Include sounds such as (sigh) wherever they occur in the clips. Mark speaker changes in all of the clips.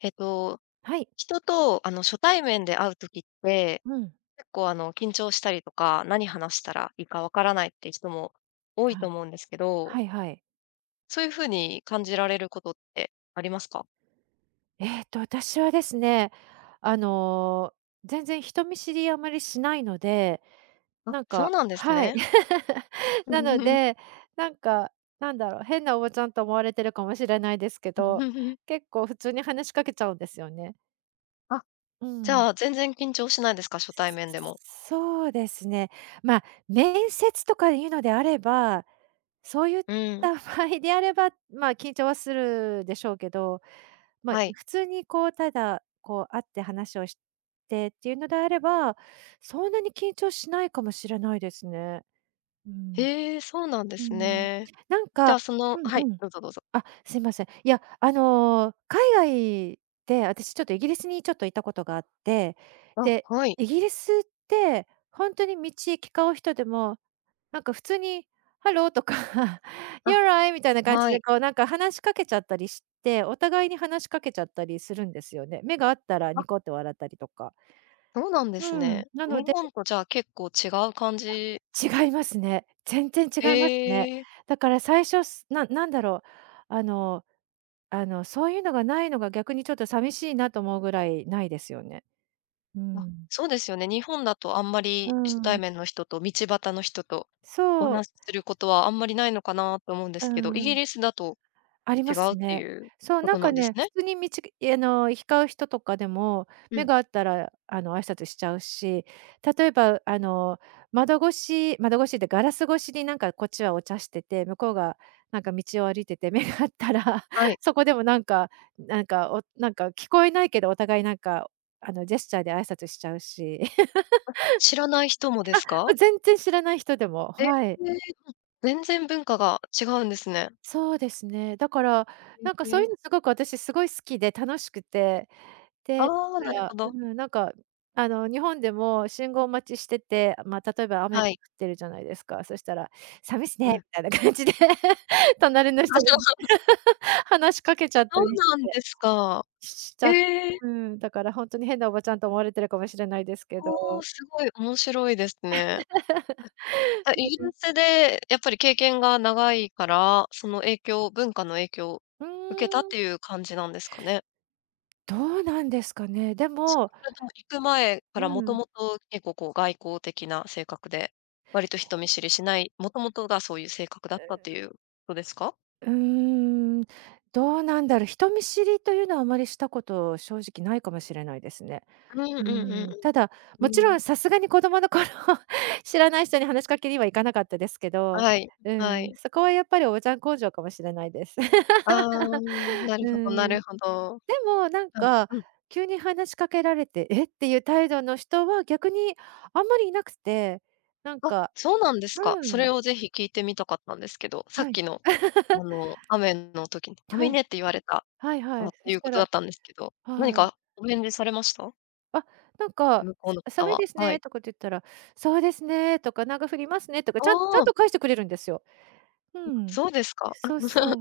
Speaker 1: えっと、
Speaker 2: はい。
Speaker 1: 人と、初対面で会う時って、
Speaker 2: うん。
Speaker 1: 結構、緊張したりとか、何話したらいいかわからないって人も多い
Speaker 2: は
Speaker 1: と
Speaker 2: い。
Speaker 1: 思うんですけど、
Speaker 2: はいはい。
Speaker 1: そういう風に感じられることってありますか？
Speaker 2: 私はですね、あの、全然人見知りあまりしないので、
Speaker 1: あ、
Speaker 2: なん
Speaker 1: そう
Speaker 2: か
Speaker 1: なんです
Speaker 2: はい。
Speaker 1: ね。
Speaker 2: (laughs)
Speaker 1: う
Speaker 2: なの
Speaker 1: んうん。
Speaker 2: で、なんか、なんだろう、変なおばちゃんと思われてるかもしれないですけど、
Speaker 1: (laughs)
Speaker 2: 結構普通に話しかけちゃうんですよね。
Speaker 1: あ、
Speaker 2: う
Speaker 1: じ
Speaker 2: ん。
Speaker 1: ゃあ、全然緊張しないですか？初対面でも。
Speaker 2: そうですね。まあ、面接とかいうのであれば、そういっ
Speaker 1: うん、
Speaker 2: た場合であれば、まあ、緊張はするでしょうけど、まあ、
Speaker 1: はい。
Speaker 2: 普通にこう、ただ、こう、会って話をしてっていうのであれば、そんなに緊張しないかもしれないですね。うん。
Speaker 1: へえ、そうなんで
Speaker 2: う
Speaker 1: す
Speaker 2: ん。
Speaker 1: ね。
Speaker 2: なん
Speaker 1: じゃ
Speaker 2: か
Speaker 1: あ、その
Speaker 2: うん
Speaker 1: はい、
Speaker 2: うん。
Speaker 1: どうぞどうぞ。
Speaker 2: あ、すいません。いや、海外で、私ちょっとイギリスにちょっといたことがあって、
Speaker 1: あ、
Speaker 2: で、
Speaker 1: はい。
Speaker 2: イギリスって本当に道行き交う人でも、なんか普通に「ハロー」とか「(laughs)
Speaker 1: あ、
Speaker 2: You're right みたいな感じ
Speaker 1: は
Speaker 2: で
Speaker 1: い。
Speaker 2: こうなんか話しかけちゃったりして、お互いに話しかけちゃったりするんですよね。目が合ったら
Speaker 1: あ、
Speaker 2: ニコって笑ったりとか。
Speaker 1: そうなんです
Speaker 2: うん、
Speaker 1: ね。
Speaker 2: なの
Speaker 1: 日
Speaker 2: で
Speaker 1: 本とじゃあ結構違う感じ、
Speaker 2: 違いますね。全然違い
Speaker 1: え
Speaker 2: ますね。
Speaker 1: え、
Speaker 2: だから最初、なんだろう、あのあの、そういうのがないのが逆にちょっと寂しいなと思うぐらいないですよね。う
Speaker 1: あ、
Speaker 2: ん。
Speaker 1: そうですよね。日本だとあんま
Speaker 2: う
Speaker 1: り初
Speaker 2: ん。
Speaker 1: 対面の人と、道端の人とお
Speaker 2: そう、
Speaker 1: 話しすることはあんまりないのかなと思うんで
Speaker 2: う
Speaker 1: すけど、イギ
Speaker 2: ん、
Speaker 1: リスだと
Speaker 2: ありま
Speaker 1: 違う
Speaker 2: す
Speaker 1: ってい
Speaker 2: ね。
Speaker 1: う
Speaker 2: そう、
Speaker 1: こ
Speaker 2: なん
Speaker 1: とな
Speaker 2: か
Speaker 1: んです
Speaker 2: ね、普
Speaker 1: ね。
Speaker 2: 通に行き交う人とかでも、
Speaker 1: う
Speaker 2: 目
Speaker 1: ん。
Speaker 2: が合ったら、挨拶しちゃうし、例えば、窓越しでガラス越しになんかこっちはお茶してて、向こうがなんか道を歩いてて目が合ったら、
Speaker 1: は
Speaker 2: (laughs)
Speaker 1: い。
Speaker 2: そこでもなんか、なんか聞こえないけど、お互いなんか、ジェスチャーで挨拶しちゃうし。
Speaker 1: 知らない人もですか？
Speaker 2: 全然知らない人でも、
Speaker 1: ええ、
Speaker 2: はい。
Speaker 1: 全然文化が違うんですね。
Speaker 2: そうですね。だから、なんか
Speaker 1: え
Speaker 2: そういう
Speaker 1: え、
Speaker 2: のすごく私すごい好きで楽しくて、で、
Speaker 1: ああ、なる
Speaker 2: だ
Speaker 1: ほ
Speaker 2: からう
Speaker 1: ど。
Speaker 2: ん、なんか、日本でも信号待ちしてて、まあ、例えば雨が
Speaker 1: は
Speaker 2: 降
Speaker 1: い。
Speaker 2: ってるじゃないですか。そしたら「寒いっすね」
Speaker 1: う
Speaker 2: み
Speaker 1: ん。
Speaker 2: たいな感じで (laughs)、隣の人に
Speaker 1: (laughs) あ、
Speaker 2: (laughs) 話しかけちゃった
Speaker 1: そう
Speaker 2: りし
Speaker 1: なん
Speaker 2: て、
Speaker 1: ですか。
Speaker 2: しち
Speaker 1: え
Speaker 2: ゃ
Speaker 1: え、
Speaker 2: うん、だから本当に変なおばちゃんと思われてるかもしれないですけど。
Speaker 1: おお、すごい面白いですね。
Speaker 2: (laughs)
Speaker 1: あ、イギリスでやっぱり経験が長いから、その影響文化の影響を
Speaker 2: うー
Speaker 1: 受けたっ
Speaker 2: ん、
Speaker 1: ていう感じなんですかね？
Speaker 2: どうなんですかね。で
Speaker 1: そ
Speaker 2: も、
Speaker 1: れとも行く前か
Speaker 2: う
Speaker 1: らもと
Speaker 2: ん。
Speaker 1: もと結構こう外交的な性格で、割と人見知りしない、もともとがそういう性格だったっていうことですか？
Speaker 2: うーん、どうなんだろう、人見知りというのはあまりしたこと正直ないかもしれないですね。
Speaker 1: うんうん
Speaker 2: う
Speaker 1: うん
Speaker 2: ーん、ただ、
Speaker 1: うん。う
Speaker 2: もちろ
Speaker 1: ん。
Speaker 2: んさすがに子供の頃 (laughs)、知らない人に話しかけにはいかなかったですけど、
Speaker 1: はい、
Speaker 2: う
Speaker 1: は
Speaker 2: ん、
Speaker 1: い。
Speaker 2: そこはやっぱりおばちゃん根性かもしれないです。
Speaker 1: ああ、
Speaker 2: (laughs)
Speaker 1: なる
Speaker 2: う
Speaker 1: ほどな
Speaker 2: ん、で
Speaker 1: るほど。
Speaker 2: もなんか、
Speaker 1: うん、うん。
Speaker 2: 急に話しかけられて、えっていう態度の人は逆にあんまりいなくて、なん
Speaker 1: あ、
Speaker 2: か
Speaker 1: そうなんですか。
Speaker 2: う
Speaker 1: そ
Speaker 2: ん、
Speaker 1: れをぜひ聞いてみたかったんですけど、さ
Speaker 2: は
Speaker 1: っ
Speaker 2: い。
Speaker 1: きの、
Speaker 2: (laughs)
Speaker 1: 雨の時に、
Speaker 2: は
Speaker 1: 「雨
Speaker 2: い。
Speaker 1: ね」って言われた、
Speaker 2: はいは
Speaker 1: あ、
Speaker 2: い。
Speaker 1: っ
Speaker 2: そ
Speaker 1: てい
Speaker 2: し
Speaker 1: う
Speaker 2: た
Speaker 1: こと
Speaker 2: ら
Speaker 1: だったんですけど、何
Speaker 2: はい。
Speaker 1: かお返事されました？
Speaker 2: あ、なんか、
Speaker 1: 向こうの方
Speaker 2: 寒い
Speaker 1: は。
Speaker 2: です
Speaker 1: は
Speaker 2: ね」
Speaker 1: い。
Speaker 2: とかって言ったら、「そうですね」とか、「なんか降りますね」とか、
Speaker 1: あ
Speaker 2: ちゃん
Speaker 1: あ、
Speaker 2: と返してくれるんですよ。うん。
Speaker 1: そうですか。(laughs) あ、
Speaker 2: そうそう。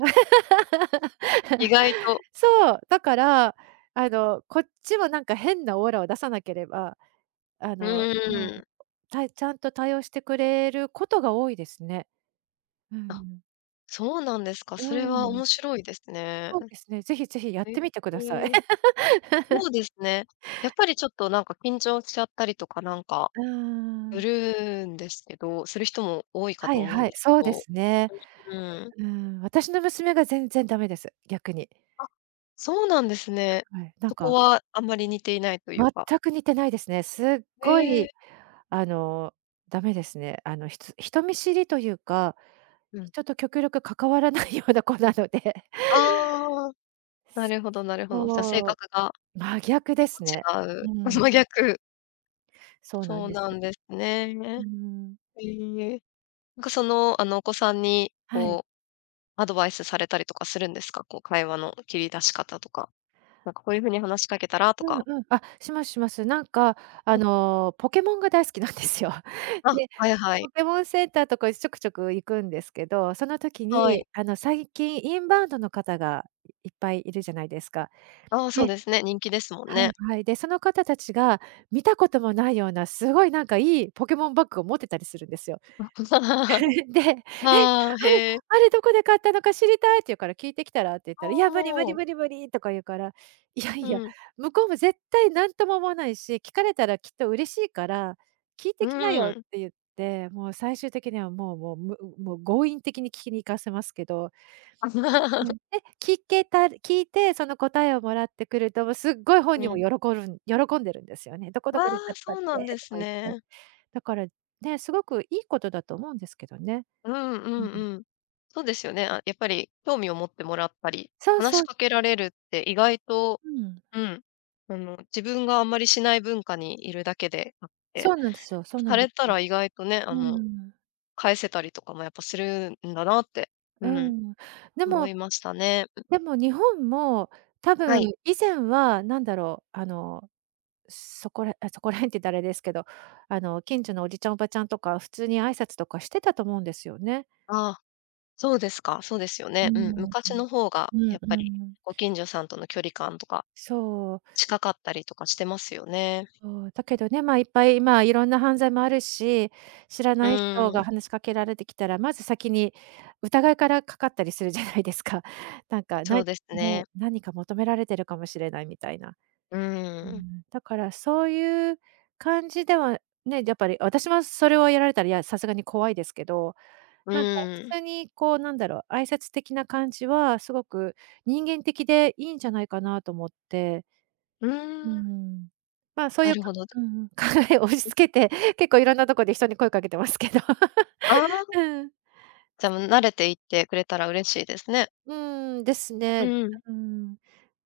Speaker 1: 意
Speaker 2: (laughs)
Speaker 1: 外と。
Speaker 2: そう、だから、こっちもなんか変なオーラを出さなければ、あ
Speaker 1: う
Speaker 2: の、うん、
Speaker 1: ーん。
Speaker 2: ちゃんと対応してくれることが多いですね。う
Speaker 1: あ、
Speaker 2: ん。
Speaker 1: そうなんですか。
Speaker 2: う
Speaker 1: それは
Speaker 2: ん。
Speaker 1: 面白いですね。
Speaker 2: そうですね、ぜひぜひやっ
Speaker 1: え
Speaker 2: てみてください。
Speaker 1: え、
Speaker 2: (laughs)
Speaker 1: そうですね。やっぱりちょっとなんか緊張しちゃったりとかなんか
Speaker 2: うー
Speaker 1: す
Speaker 2: ん。
Speaker 1: るんですけどする人も多いか
Speaker 2: は
Speaker 1: と
Speaker 2: い
Speaker 1: 思うん
Speaker 2: は
Speaker 1: で
Speaker 2: い、
Speaker 1: すけ
Speaker 2: そうで
Speaker 1: ど、
Speaker 2: すね。
Speaker 1: うん。
Speaker 2: うん、私の娘が全然ダメです、逆に。
Speaker 1: あ、そうなんですね。
Speaker 2: はい、なん
Speaker 1: そこ
Speaker 2: か、
Speaker 1: はあんまり似ていないというか。
Speaker 2: 全く似てないですね。すっご
Speaker 1: へえ、
Speaker 2: い、あの、ダメですね。人見知りというか、
Speaker 1: うん。
Speaker 2: 人と極力関わらないような子なので、(laughs)
Speaker 1: ああ。なるほどなるほど。じゃ、性
Speaker 2: そう、
Speaker 1: 格が
Speaker 2: 真逆で
Speaker 1: 結
Speaker 2: すね。
Speaker 1: 構違う。
Speaker 2: うん、
Speaker 1: (laughs) 真逆。
Speaker 2: そうなん
Speaker 1: そう
Speaker 2: です。
Speaker 1: なんです
Speaker 2: う
Speaker 1: ね。
Speaker 2: ーん、
Speaker 1: ええ。なんかその、お子さんに、
Speaker 2: はい。
Speaker 1: こう、アドバイスされたりとかするんですか？こう、会話の切り出し方とか。なんかこういう風に話しかけたらと
Speaker 2: うん
Speaker 1: か。
Speaker 2: うん、あ、しますします。なんか、ポケモンが大好きなんですよ。(laughs)
Speaker 1: あ、
Speaker 2: で、
Speaker 1: はいは
Speaker 2: ポ
Speaker 1: い。
Speaker 2: ケモンセンターとかちょくちょく行くんですけど、その時
Speaker 1: は
Speaker 2: に、
Speaker 1: い。
Speaker 2: 最近インバウンドの方がいっぱいいるじゃないですか。
Speaker 1: ああ、そう
Speaker 2: で
Speaker 1: ですね、人気ですもん
Speaker 2: は
Speaker 1: ね。
Speaker 2: いはい。で、その方たちが見たこともないような、すごいなんかいいポケモンバッグを持ってたりするんですよ。
Speaker 1: (laughs)
Speaker 2: (laughs) で、「え、
Speaker 1: ああ、へえ。
Speaker 2: あれどこで買ったのか知りたい」って言うから、「聞いてきたら？」って言ったら、「いや、無理無理
Speaker 1: おー、
Speaker 2: 無理無理」とか言うから、いやいや、
Speaker 1: うん。
Speaker 2: 向こうも絶対何とも思わないし、聞かれたらきっと嬉しいから、「聞いて
Speaker 1: う
Speaker 2: きなよ」っ
Speaker 1: ん。
Speaker 2: て言って、もう最終的にはもう強引的に聞きに行かせますけど、う
Speaker 1: (laughs)
Speaker 2: ん、で、聞けた聞いて、その答えをもらってくると、もうすっごい本
Speaker 1: う
Speaker 2: 人も
Speaker 1: ん。
Speaker 2: 喜んでるんですよね。どこ
Speaker 1: あ
Speaker 2: ど
Speaker 1: あ、
Speaker 2: こで買ったっ
Speaker 1: そうなん
Speaker 2: て
Speaker 1: で
Speaker 2: と
Speaker 1: す
Speaker 2: か言って。
Speaker 1: ね。
Speaker 2: だから、ね、すごくいいことだと思うんですけどね。
Speaker 1: うんう
Speaker 2: うん。
Speaker 1: んうん。そうですよね。あ、やっぱり興味を持ってもらったり、
Speaker 2: そう
Speaker 1: 話
Speaker 2: そ
Speaker 1: し
Speaker 2: う、
Speaker 1: かけられるって意外と、
Speaker 2: うん。
Speaker 1: うん、自分があんまりしない文化にいるだけであっ
Speaker 2: そ
Speaker 1: て、
Speaker 2: うなんですよそうな
Speaker 1: さ
Speaker 2: んです
Speaker 1: れた
Speaker 2: よ。
Speaker 1: ら意外とね、
Speaker 2: うん、
Speaker 1: 返せたりとかもやっぱするんだなって、
Speaker 2: う
Speaker 1: うん、
Speaker 2: ん。で
Speaker 1: 思
Speaker 2: も
Speaker 1: いましたね。
Speaker 2: でも日本も多
Speaker 1: は
Speaker 2: 分
Speaker 1: い。
Speaker 2: 以前はなんだろう、そこら辺って言ったらあれですけど、近所のおじちゃんおばちゃんとか、普通に挨拶とかしてたと思うんですよね。
Speaker 1: ああ、そうですか。そうですよ
Speaker 2: うー
Speaker 1: ね。うん、
Speaker 2: ん。
Speaker 1: 昔の方が
Speaker 2: う
Speaker 1: や
Speaker 2: ん
Speaker 1: っぱ
Speaker 2: う
Speaker 1: り
Speaker 2: ん。
Speaker 1: ご近所さんとの距離感とか
Speaker 2: そう、
Speaker 1: 近かったりとかしてますよね。
Speaker 2: そう、だけどね、まあ、いっぱい、まあ、いろんな犯罪もあるし、知ら
Speaker 1: う
Speaker 2: ない人が
Speaker 1: ん、
Speaker 2: 話しかけられてきたら、まず先に疑いからかかったりするじゃないですか。(laughs) なんか、
Speaker 1: そ
Speaker 2: ね、
Speaker 1: うですね。
Speaker 2: 何か求められてるかもしれないみたいな。
Speaker 1: う
Speaker 2: う
Speaker 1: ん、
Speaker 2: ん、だからそういう感じではね、やっぱり私はそれをやられたら、いや、さすがに怖いですけど、
Speaker 1: う
Speaker 2: なんか普
Speaker 1: ん。
Speaker 2: 通にこう、なんだろう、挨拶的な感じはすごく人間的でいいんじゃないかなと思って。
Speaker 1: うー
Speaker 2: う
Speaker 1: ん、
Speaker 2: ん。まあ、そうい
Speaker 1: な
Speaker 2: う、
Speaker 1: るほど。
Speaker 2: うんうん、(laughs) 考えを押し付けて、結構いろんなとこで人に声かけてますけど。
Speaker 1: ああ、
Speaker 2: (laughs) うん。
Speaker 1: じゃ、慣れていってくれたら嬉しいですね。
Speaker 2: うーん、です
Speaker 1: う
Speaker 2: ね。
Speaker 1: んうん。
Speaker 2: うん。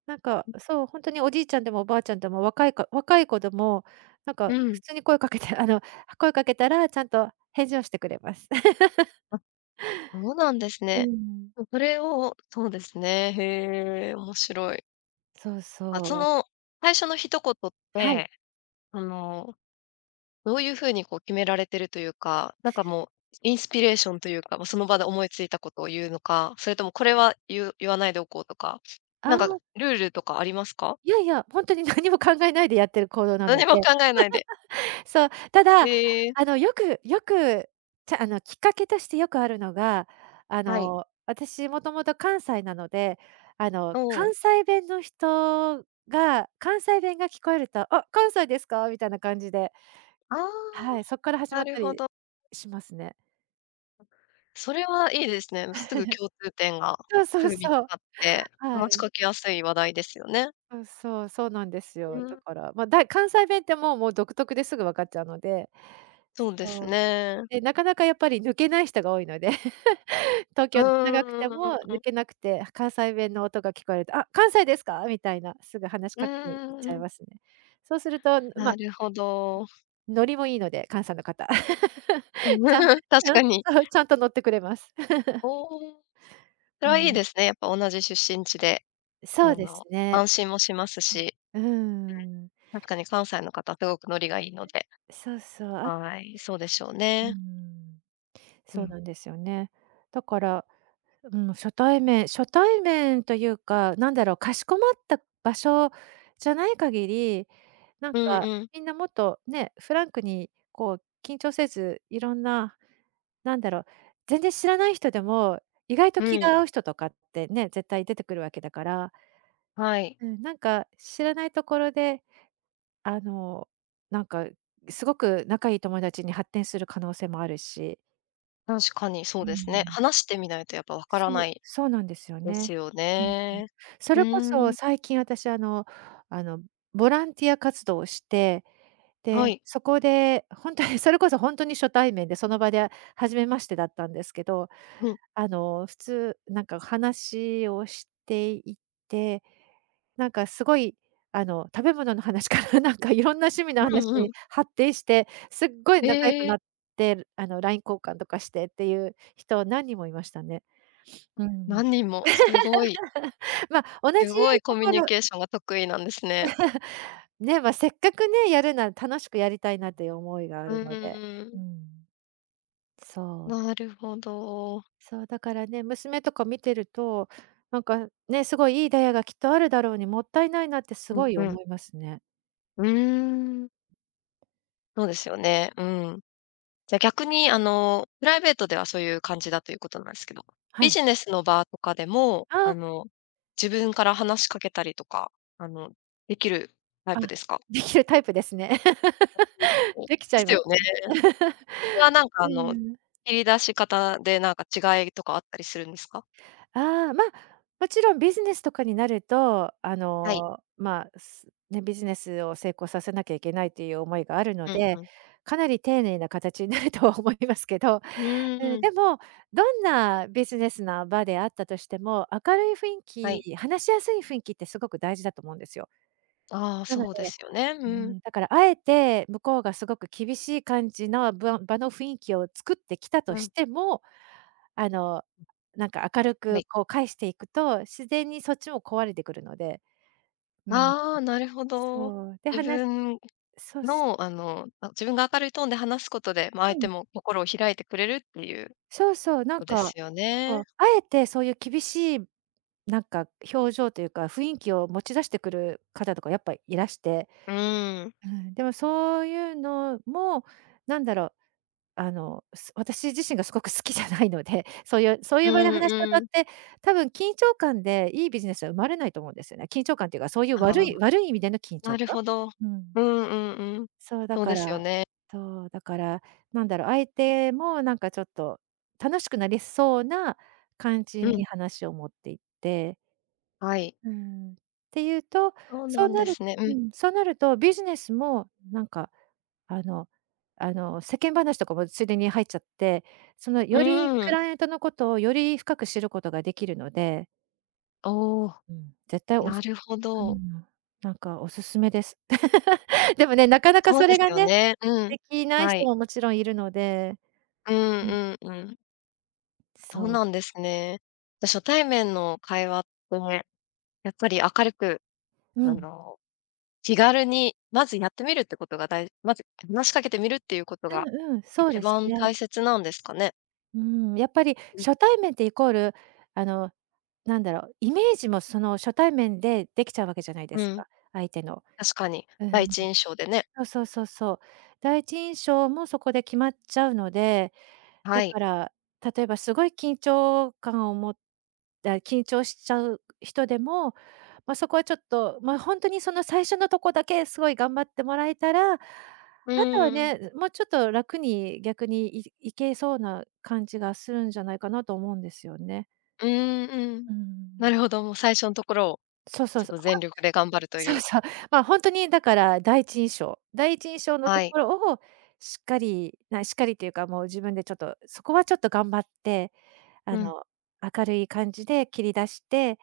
Speaker 2: なんか、そう、ほんとにおじいちゃんでもおばあちゃんでも、若い子でも、なんか
Speaker 1: う
Speaker 2: 普
Speaker 1: ん。
Speaker 2: 通に声かけて、(laughs) 声かけたら、ちゃんと返事をしてくれます。(laughs)
Speaker 1: あ、そうなんです
Speaker 2: う
Speaker 1: ね。
Speaker 2: ん。
Speaker 1: もうそれをそうですね、へえ、面白い。
Speaker 2: そう
Speaker 1: あ、そ
Speaker 2: そう。
Speaker 1: の、最初の一言っ
Speaker 2: はい。
Speaker 1: て、あの、どういう風にこう決められてるというか、なんかもう、インスピレーションというか、もうその場で思いついたことを言うのか、それともこれは言う言わないでおこうとか、
Speaker 2: あ
Speaker 1: なんか
Speaker 2: あ、
Speaker 1: ルールとかありますか？
Speaker 2: いやいや、ほんとに何も考えないでやってる行動なの
Speaker 1: 何も
Speaker 2: で。
Speaker 1: 考えないで。
Speaker 2: そう、ただ、
Speaker 1: へえ、
Speaker 2: よくよく、きっかけとしてよくあるのが、
Speaker 1: はい。
Speaker 2: 私もともと関西なので、
Speaker 1: うん。
Speaker 2: 関西弁の人が関西弁が聞こえると、「あ、関西ですか？」みたいな感じで、
Speaker 1: ああ。
Speaker 2: はい、そこから始ま
Speaker 1: な
Speaker 2: っ
Speaker 1: る
Speaker 2: た
Speaker 1: ほ
Speaker 2: り
Speaker 1: ど。
Speaker 2: しますね。
Speaker 1: それはいいですね。すぐ
Speaker 2: (laughs)
Speaker 1: 共通点が、
Speaker 2: そうそ
Speaker 1: す
Speaker 2: う
Speaker 1: ぐ見つ
Speaker 2: そう。
Speaker 1: かって、
Speaker 2: は
Speaker 1: 話し
Speaker 2: い。
Speaker 1: かけやすい話題ですよね。
Speaker 2: そうそう、そうなんです
Speaker 1: う
Speaker 2: よ。だ
Speaker 1: ん、
Speaker 2: から、まあ、関西弁ってもう独特ですぐ分かっちゃうので、
Speaker 1: そうです
Speaker 2: そう、
Speaker 1: ね。
Speaker 2: で、なかなかやっぱり抜けない人が多いので。東
Speaker 1: う
Speaker 2: 京長くて
Speaker 1: ー
Speaker 2: も
Speaker 1: ん、
Speaker 2: 抜けなくて、関西弁の音が聞こえると、「あ、関西ですか？」みたいな、すぐ話し
Speaker 1: うー
Speaker 2: かけに行っちゃい
Speaker 1: ん、
Speaker 2: ますね。そうすると、ま、
Speaker 1: なるほど。
Speaker 2: ノリもいいので、関西の方。
Speaker 1: (laughs)
Speaker 2: (laughs) ちゃん
Speaker 1: 確
Speaker 2: う
Speaker 1: か
Speaker 2: ん、
Speaker 1: に。
Speaker 2: そう、ちゃんと乗ってくれます。
Speaker 1: おお、それ
Speaker 2: う
Speaker 1: はいい
Speaker 2: ん。
Speaker 1: ですね。やっぱ同じ出身地で、
Speaker 2: そうですね。
Speaker 1: 安心もしますし、
Speaker 2: うーん。
Speaker 1: 確かに関西の方すごくノリがいいので、
Speaker 2: そうそう、
Speaker 1: はい、そうでしょう
Speaker 2: う
Speaker 1: ね。
Speaker 2: ん、
Speaker 1: う
Speaker 2: そう
Speaker 1: ん。
Speaker 2: なんですよね。だから、うん、初対面というか、かしこまった場所じゃない限り、なん
Speaker 1: うん
Speaker 2: か、
Speaker 1: うん。
Speaker 2: みんなもっとね、フランクにこう緊張せず、いろんな、なんだろう、全然知らない人でも、意外と
Speaker 1: う
Speaker 2: 気
Speaker 1: ん、
Speaker 2: が合う人とかってね、絶対出てくるわけだから、
Speaker 1: はい。
Speaker 2: うん、なんか知らないところで、あの、なんかすごく仲いい友達に発展する可能性もあるし。
Speaker 1: 確かにそ
Speaker 2: う
Speaker 1: うですね。
Speaker 2: ん。
Speaker 1: 話してみないとやっぱわから
Speaker 2: そう、
Speaker 1: ない
Speaker 2: そうなんですよ
Speaker 1: です
Speaker 2: ね。
Speaker 1: よ
Speaker 2: うん、うん。
Speaker 1: ね。
Speaker 2: そ
Speaker 1: う
Speaker 2: れこそ
Speaker 1: ーん、
Speaker 2: 最近私あのボランティア活動をして
Speaker 1: は
Speaker 2: で、
Speaker 1: い。
Speaker 2: そこで本当にそれこそ本当に初対面で、その場で初めましてだったんですけど、
Speaker 1: うん。
Speaker 2: あの、普通なんか話をしていて、なんかすごい、あの、食べ物の話から (laughs) なんかいろんな趣味の
Speaker 1: う
Speaker 2: 話
Speaker 1: んう
Speaker 2: に
Speaker 1: ん。
Speaker 2: 発展して、すっごい仲良く
Speaker 1: ええ、
Speaker 2: なって、あの、ライン交換とかしてっていう人何人もいましたね。うん。
Speaker 1: 何人も、すごい、
Speaker 2: まあ、同じ
Speaker 1: すごい
Speaker 2: と
Speaker 1: コミュ
Speaker 2: こ
Speaker 1: ニ
Speaker 2: ろ
Speaker 1: ケーションが得意なんですね。
Speaker 2: ね、まあ、せっかくね、やるなら楽しくやりたいなという思いがあ
Speaker 1: う
Speaker 2: るので。
Speaker 1: ー
Speaker 2: う
Speaker 1: ん、
Speaker 2: ん。そう。
Speaker 1: なるほど。
Speaker 2: そう、だからね、娘とか見てると、なんかね、すごいいいダイヤがきっとあるだろうに、もったいないなってすごい
Speaker 1: うんう
Speaker 2: 思
Speaker 1: ん。
Speaker 2: いますね。
Speaker 1: うーん、そうですよね。うん。じゃ、逆にプライベートではそういう感じだということなんですけど、
Speaker 2: は
Speaker 1: ビ
Speaker 2: い。
Speaker 1: ジネスの場とかでも、
Speaker 2: ああ、
Speaker 1: 自分から話しかけたりとか、できるタイプですか？
Speaker 2: できるタイプですね。(laughs)
Speaker 1: おで
Speaker 2: できちゃい
Speaker 1: す
Speaker 2: ます
Speaker 1: よ
Speaker 2: ね。
Speaker 1: ね。それは
Speaker 2: (laughs)
Speaker 1: なんかあ
Speaker 2: う
Speaker 1: の、
Speaker 2: ん。
Speaker 1: 切り出し方でなんか違いとかあったりするんですか？
Speaker 2: ああ、まあ、もちろんビジネスとかになると、あ
Speaker 1: はい。
Speaker 2: の、まあ、すね、ビジネスを成功させなきゃいけないという思いがあるの
Speaker 1: うん
Speaker 2: で、
Speaker 1: うん。
Speaker 2: かなり丁寧な形になるとは思いますけど、
Speaker 1: う
Speaker 2: うん、
Speaker 1: ーん。
Speaker 2: でも、どんなビジネスな場であったとしても、明るい雰
Speaker 1: は
Speaker 2: 囲
Speaker 1: い。
Speaker 2: 気、話しやすい雰囲気ってすごく大事だと思うんですよ。
Speaker 1: ああ、
Speaker 2: なので
Speaker 1: そうですよね。
Speaker 2: う
Speaker 1: うん。
Speaker 2: ん、だからあえて、向こうがすごく厳しい感じのぶわ場の雰囲気を作ってきたと
Speaker 1: う
Speaker 2: し
Speaker 1: ん、
Speaker 2: ても、あの、なんか明る
Speaker 1: は
Speaker 2: く
Speaker 1: い。
Speaker 2: こう返していくと、自然にそっちも壊れてくるので、うん。
Speaker 1: ああ、なるほど。
Speaker 2: そう、で、
Speaker 1: 自
Speaker 2: 話
Speaker 1: 分
Speaker 2: そうす
Speaker 1: のあの、あ、自分が明るいトーンで話すことで、ま、
Speaker 2: う
Speaker 1: 相手
Speaker 2: ん、
Speaker 1: も心を開いてくれるっていう
Speaker 2: そうそう、なん
Speaker 1: ことです
Speaker 2: か、
Speaker 1: よ
Speaker 2: そ
Speaker 1: ね。
Speaker 2: う、あえてそういう厳しいなんか表情というか、雰囲気を持ち出してくる方とかやっぱいらして、
Speaker 1: うーん。
Speaker 2: うん、でもそういうのも、なんだろうあの、す私自身がすごく好きじゃないので、(laughs) そういうそうい
Speaker 1: う
Speaker 2: う場で話し
Speaker 1: ん
Speaker 2: 方
Speaker 1: う
Speaker 2: っ
Speaker 1: ん。
Speaker 2: て、多分緊張感でいいビジネスは生まれないと思うんですよね。緊張感っていうか、そういう
Speaker 1: あ
Speaker 2: 悪
Speaker 1: あ、
Speaker 2: い悪い意味での緊
Speaker 1: な
Speaker 2: 張
Speaker 1: る
Speaker 2: 感？
Speaker 1: ほど。
Speaker 2: うん。
Speaker 1: うんうんうん。
Speaker 2: そう、だ
Speaker 1: そう
Speaker 2: か
Speaker 1: ですよ
Speaker 2: ら
Speaker 1: ね。
Speaker 2: そう、だから、なんだろう、相手もなんかちょっと楽しくなりそうな感じ
Speaker 1: う
Speaker 2: に
Speaker 1: ん。
Speaker 2: 話を持っていって。
Speaker 1: はい。
Speaker 2: うん。っていうと、
Speaker 1: そう
Speaker 2: そ
Speaker 1: な
Speaker 2: う
Speaker 1: ん
Speaker 2: な
Speaker 1: で
Speaker 2: る
Speaker 1: すね。う
Speaker 2: う
Speaker 1: ん。
Speaker 2: ん、そうなるとビジネスもなんかあの世間話とかもついでに入っちゃって、その、
Speaker 1: う
Speaker 2: よりク
Speaker 1: ーん。
Speaker 2: ライアントのことをより深く知ることができるので、
Speaker 1: おお。
Speaker 2: うん。絶対お
Speaker 1: な
Speaker 2: す
Speaker 1: るほ
Speaker 2: う
Speaker 1: ど。
Speaker 2: ん、なんかおすすめです。(laughs) でもね、なかなか
Speaker 1: そう
Speaker 2: そ
Speaker 1: で
Speaker 2: れ
Speaker 1: す
Speaker 2: が
Speaker 1: よ
Speaker 2: ね、
Speaker 1: ね。うん。
Speaker 2: できない
Speaker 1: は
Speaker 2: 人
Speaker 1: い。
Speaker 2: ももちろんいるので、
Speaker 1: うん
Speaker 2: う
Speaker 1: う
Speaker 2: ん。
Speaker 1: んうん。そ
Speaker 2: そ
Speaker 1: うな
Speaker 2: う、
Speaker 1: んですね。じゃ、初対面の会話って、やっぱり明るく、
Speaker 2: う
Speaker 1: あ
Speaker 2: ん、
Speaker 1: の、気軽に、まずやってみるってことが大事。まず話しかけてみるっていうこと
Speaker 2: う
Speaker 1: が、
Speaker 2: んうん、そう
Speaker 1: 一
Speaker 2: です
Speaker 1: 番
Speaker 2: ね。
Speaker 1: 大切なんですかね？
Speaker 2: うん、やっぱり
Speaker 1: うん。
Speaker 2: 初対面ってイコール、あの、なんだろう、イメージもその初対面でできちゃうわけじゃないで
Speaker 1: う
Speaker 2: す
Speaker 1: ん、
Speaker 2: か、相手の。
Speaker 1: 確かに。
Speaker 2: う
Speaker 1: 第
Speaker 2: ん。
Speaker 1: 一印象でね。
Speaker 2: そうそうそうそう。第一印象もそこで決まっちゃうので、だ
Speaker 1: は
Speaker 2: か
Speaker 1: い。
Speaker 2: ら、例えばすごい緊張感を持った緊張しちゃう人でも、まあ、そこはちょっと、ま、あ本当にその最初のとこだけすごい頑張ってもらえたら、あ
Speaker 1: う
Speaker 2: とは
Speaker 1: ん。
Speaker 2: ね、もうちょっと楽に逆にいいけそうな感じがするんじゃないかなと思うんですよね。
Speaker 1: うん、うん。
Speaker 2: うん。
Speaker 1: なるほど、もう最初のところを、
Speaker 2: そうそう
Speaker 1: ちょっ
Speaker 2: そう。
Speaker 1: と全力で頑張るとい
Speaker 2: そう
Speaker 1: う。
Speaker 2: そう。(laughs) まあ、本当にだから第一印象のと
Speaker 1: はい。
Speaker 2: ころをしっかりなしっかりというか、もう自分でちょっと、そこはちょっと頑張って、あ
Speaker 1: うん。
Speaker 2: の、明るい感じで切り出して、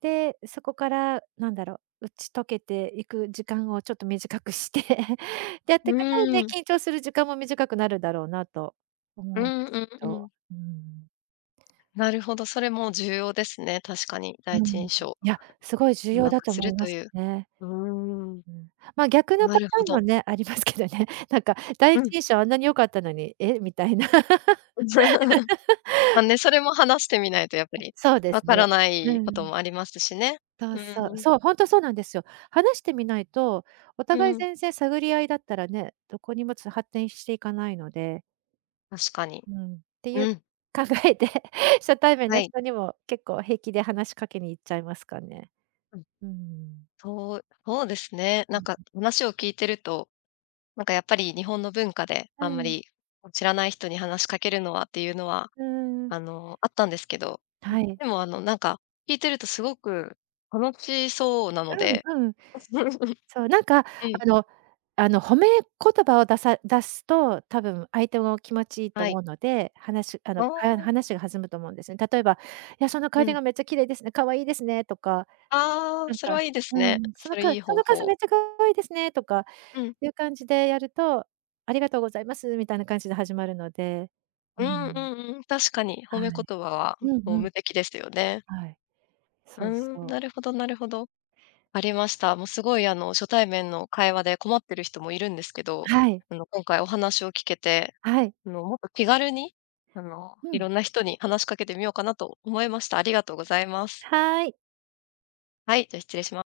Speaker 2: で、そこからなんだろう、打ち解けていく時間をちょっと短くして (laughs)、でやって
Speaker 1: う
Speaker 2: いくとね、
Speaker 1: ん。
Speaker 2: 緊張する時間も短くなるだろうなと
Speaker 1: う
Speaker 2: 思うんで
Speaker 1: んう
Speaker 2: すけ
Speaker 1: んう
Speaker 2: ど。
Speaker 1: ん。
Speaker 2: うん。
Speaker 1: なるほど、それも重要ですね、確かに。
Speaker 2: う
Speaker 1: 第一
Speaker 2: ん。
Speaker 1: 印象、
Speaker 2: いや、すごい重
Speaker 1: う
Speaker 2: 要
Speaker 1: ま
Speaker 2: だ
Speaker 1: く
Speaker 2: と
Speaker 1: す
Speaker 2: 思い
Speaker 1: る
Speaker 2: ま
Speaker 1: と
Speaker 2: す
Speaker 1: いう。
Speaker 2: ね。
Speaker 1: うーん、
Speaker 2: うん。まあ、逆の
Speaker 1: な
Speaker 2: パタ
Speaker 1: るほ
Speaker 2: ーンも
Speaker 1: ど。
Speaker 2: ね、ありますけどね。(laughs) なんか第
Speaker 1: う
Speaker 2: 一
Speaker 1: ん。
Speaker 2: 印象あんなに良かったのに、え、みたいな。(laughs)
Speaker 1: (laughs) ま、ね、それも話してみないとやっぱり、
Speaker 2: そうで
Speaker 1: わ
Speaker 2: す
Speaker 1: か
Speaker 2: ね。
Speaker 1: らな
Speaker 2: う
Speaker 1: いこと
Speaker 2: ん。
Speaker 1: もありますしね。
Speaker 2: そう
Speaker 1: う
Speaker 2: そう。
Speaker 1: ん、
Speaker 2: そう、ほんとそうなんですよ。話してみないと、お
Speaker 1: う
Speaker 2: 互い
Speaker 1: ん、
Speaker 2: 全然探り合いだったらね、どこにもつ発展していかないので、
Speaker 1: 確かに。
Speaker 2: うん。っていう
Speaker 1: うん、
Speaker 2: 考えで、(laughs) 初対面
Speaker 1: は
Speaker 2: の
Speaker 1: い。
Speaker 2: 人にも結構平気で話しかけに行っちゃいますかね。
Speaker 1: うん、
Speaker 2: うん。
Speaker 1: そうそうですね。
Speaker 2: う
Speaker 1: なんか
Speaker 2: ん。
Speaker 1: 話を聞いてると、なんかやっぱり日本の文化で
Speaker 2: う
Speaker 1: あんま
Speaker 2: ん。
Speaker 1: り知らない人に話しかけるのはっていうのは
Speaker 2: うーん。
Speaker 1: あったんですけど、うん、
Speaker 2: はい。
Speaker 1: でもあの、なんか、聞いてるとすごく楽しそうな
Speaker 2: う
Speaker 1: の
Speaker 2: ん
Speaker 1: で。
Speaker 2: うんうんはいうんうん
Speaker 1: (laughs)
Speaker 2: そう、なんか、
Speaker 1: うん、
Speaker 2: あの褒め言葉を出すと、多分相手も気持ちいいと
Speaker 1: は
Speaker 2: 思
Speaker 1: い。
Speaker 2: うので、話あ
Speaker 1: あ
Speaker 2: の、あ、
Speaker 1: あ、
Speaker 2: 話が弾むと思うんですね。例えば、「いや、そのカー
Speaker 1: う
Speaker 2: ディ
Speaker 1: ん。
Speaker 2: ガンめっちゃ綺麗ですね、可愛いですね」とか、
Speaker 1: ああ、
Speaker 2: なん
Speaker 1: それ
Speaker 2: か、
Speaker 1: はいいです
Speaker 2: う
Speaker 1: ね。
Speaker 2: ん、「そ
Speaker 1: そ
Speaker 2: の
Speaker 1: れ
Speaker 2: か
Speaker 1: いい
Speaker 2: そ
Speaker 1: 方
Speaker 2: の傘
Speaker 1: 法。
Speaker 2: めっちゃ可愛いですね」とか
Speaker 1: うん。
Speaker 2: いう感じでやると、「ありがとうございます」みたいな感じで始まるので、
Speaker 1: う
Speaker 2: う
Speaker 1: んう
Speaker 2: ん、
Speaker 1: んうん、確かに、褒
Speaker 2: は
Speaker 1: め言
Speaker 2: い。
Speaker 1: 葉は
Speaker 2: うん
Speaker 1: もう
Speaker 2: うん、
Speaker 1: 無敵ですよね。
Speaker 2: はい。そう
Speaker 1: うーん、
Speaker 2: そう。
Speaker 1: なるほどなるほど。ありました。もうすごいあの、初対面の会話で困ってる人もいるんですけど、
Speaker 2: はい、
Speaker 1: 今回お話を聞けて
Speaker 2: はい。
Speaker 1: もっと気軽に、
Speaker 2: う
Speaker 1: いろ
Speaker 2: ん。
Speaker 1: んな人に話しかけてみようかなと思いました。ありがとうございます。
Speaker 2: はい。
Speaker 1: はい、じゃあ失礼します。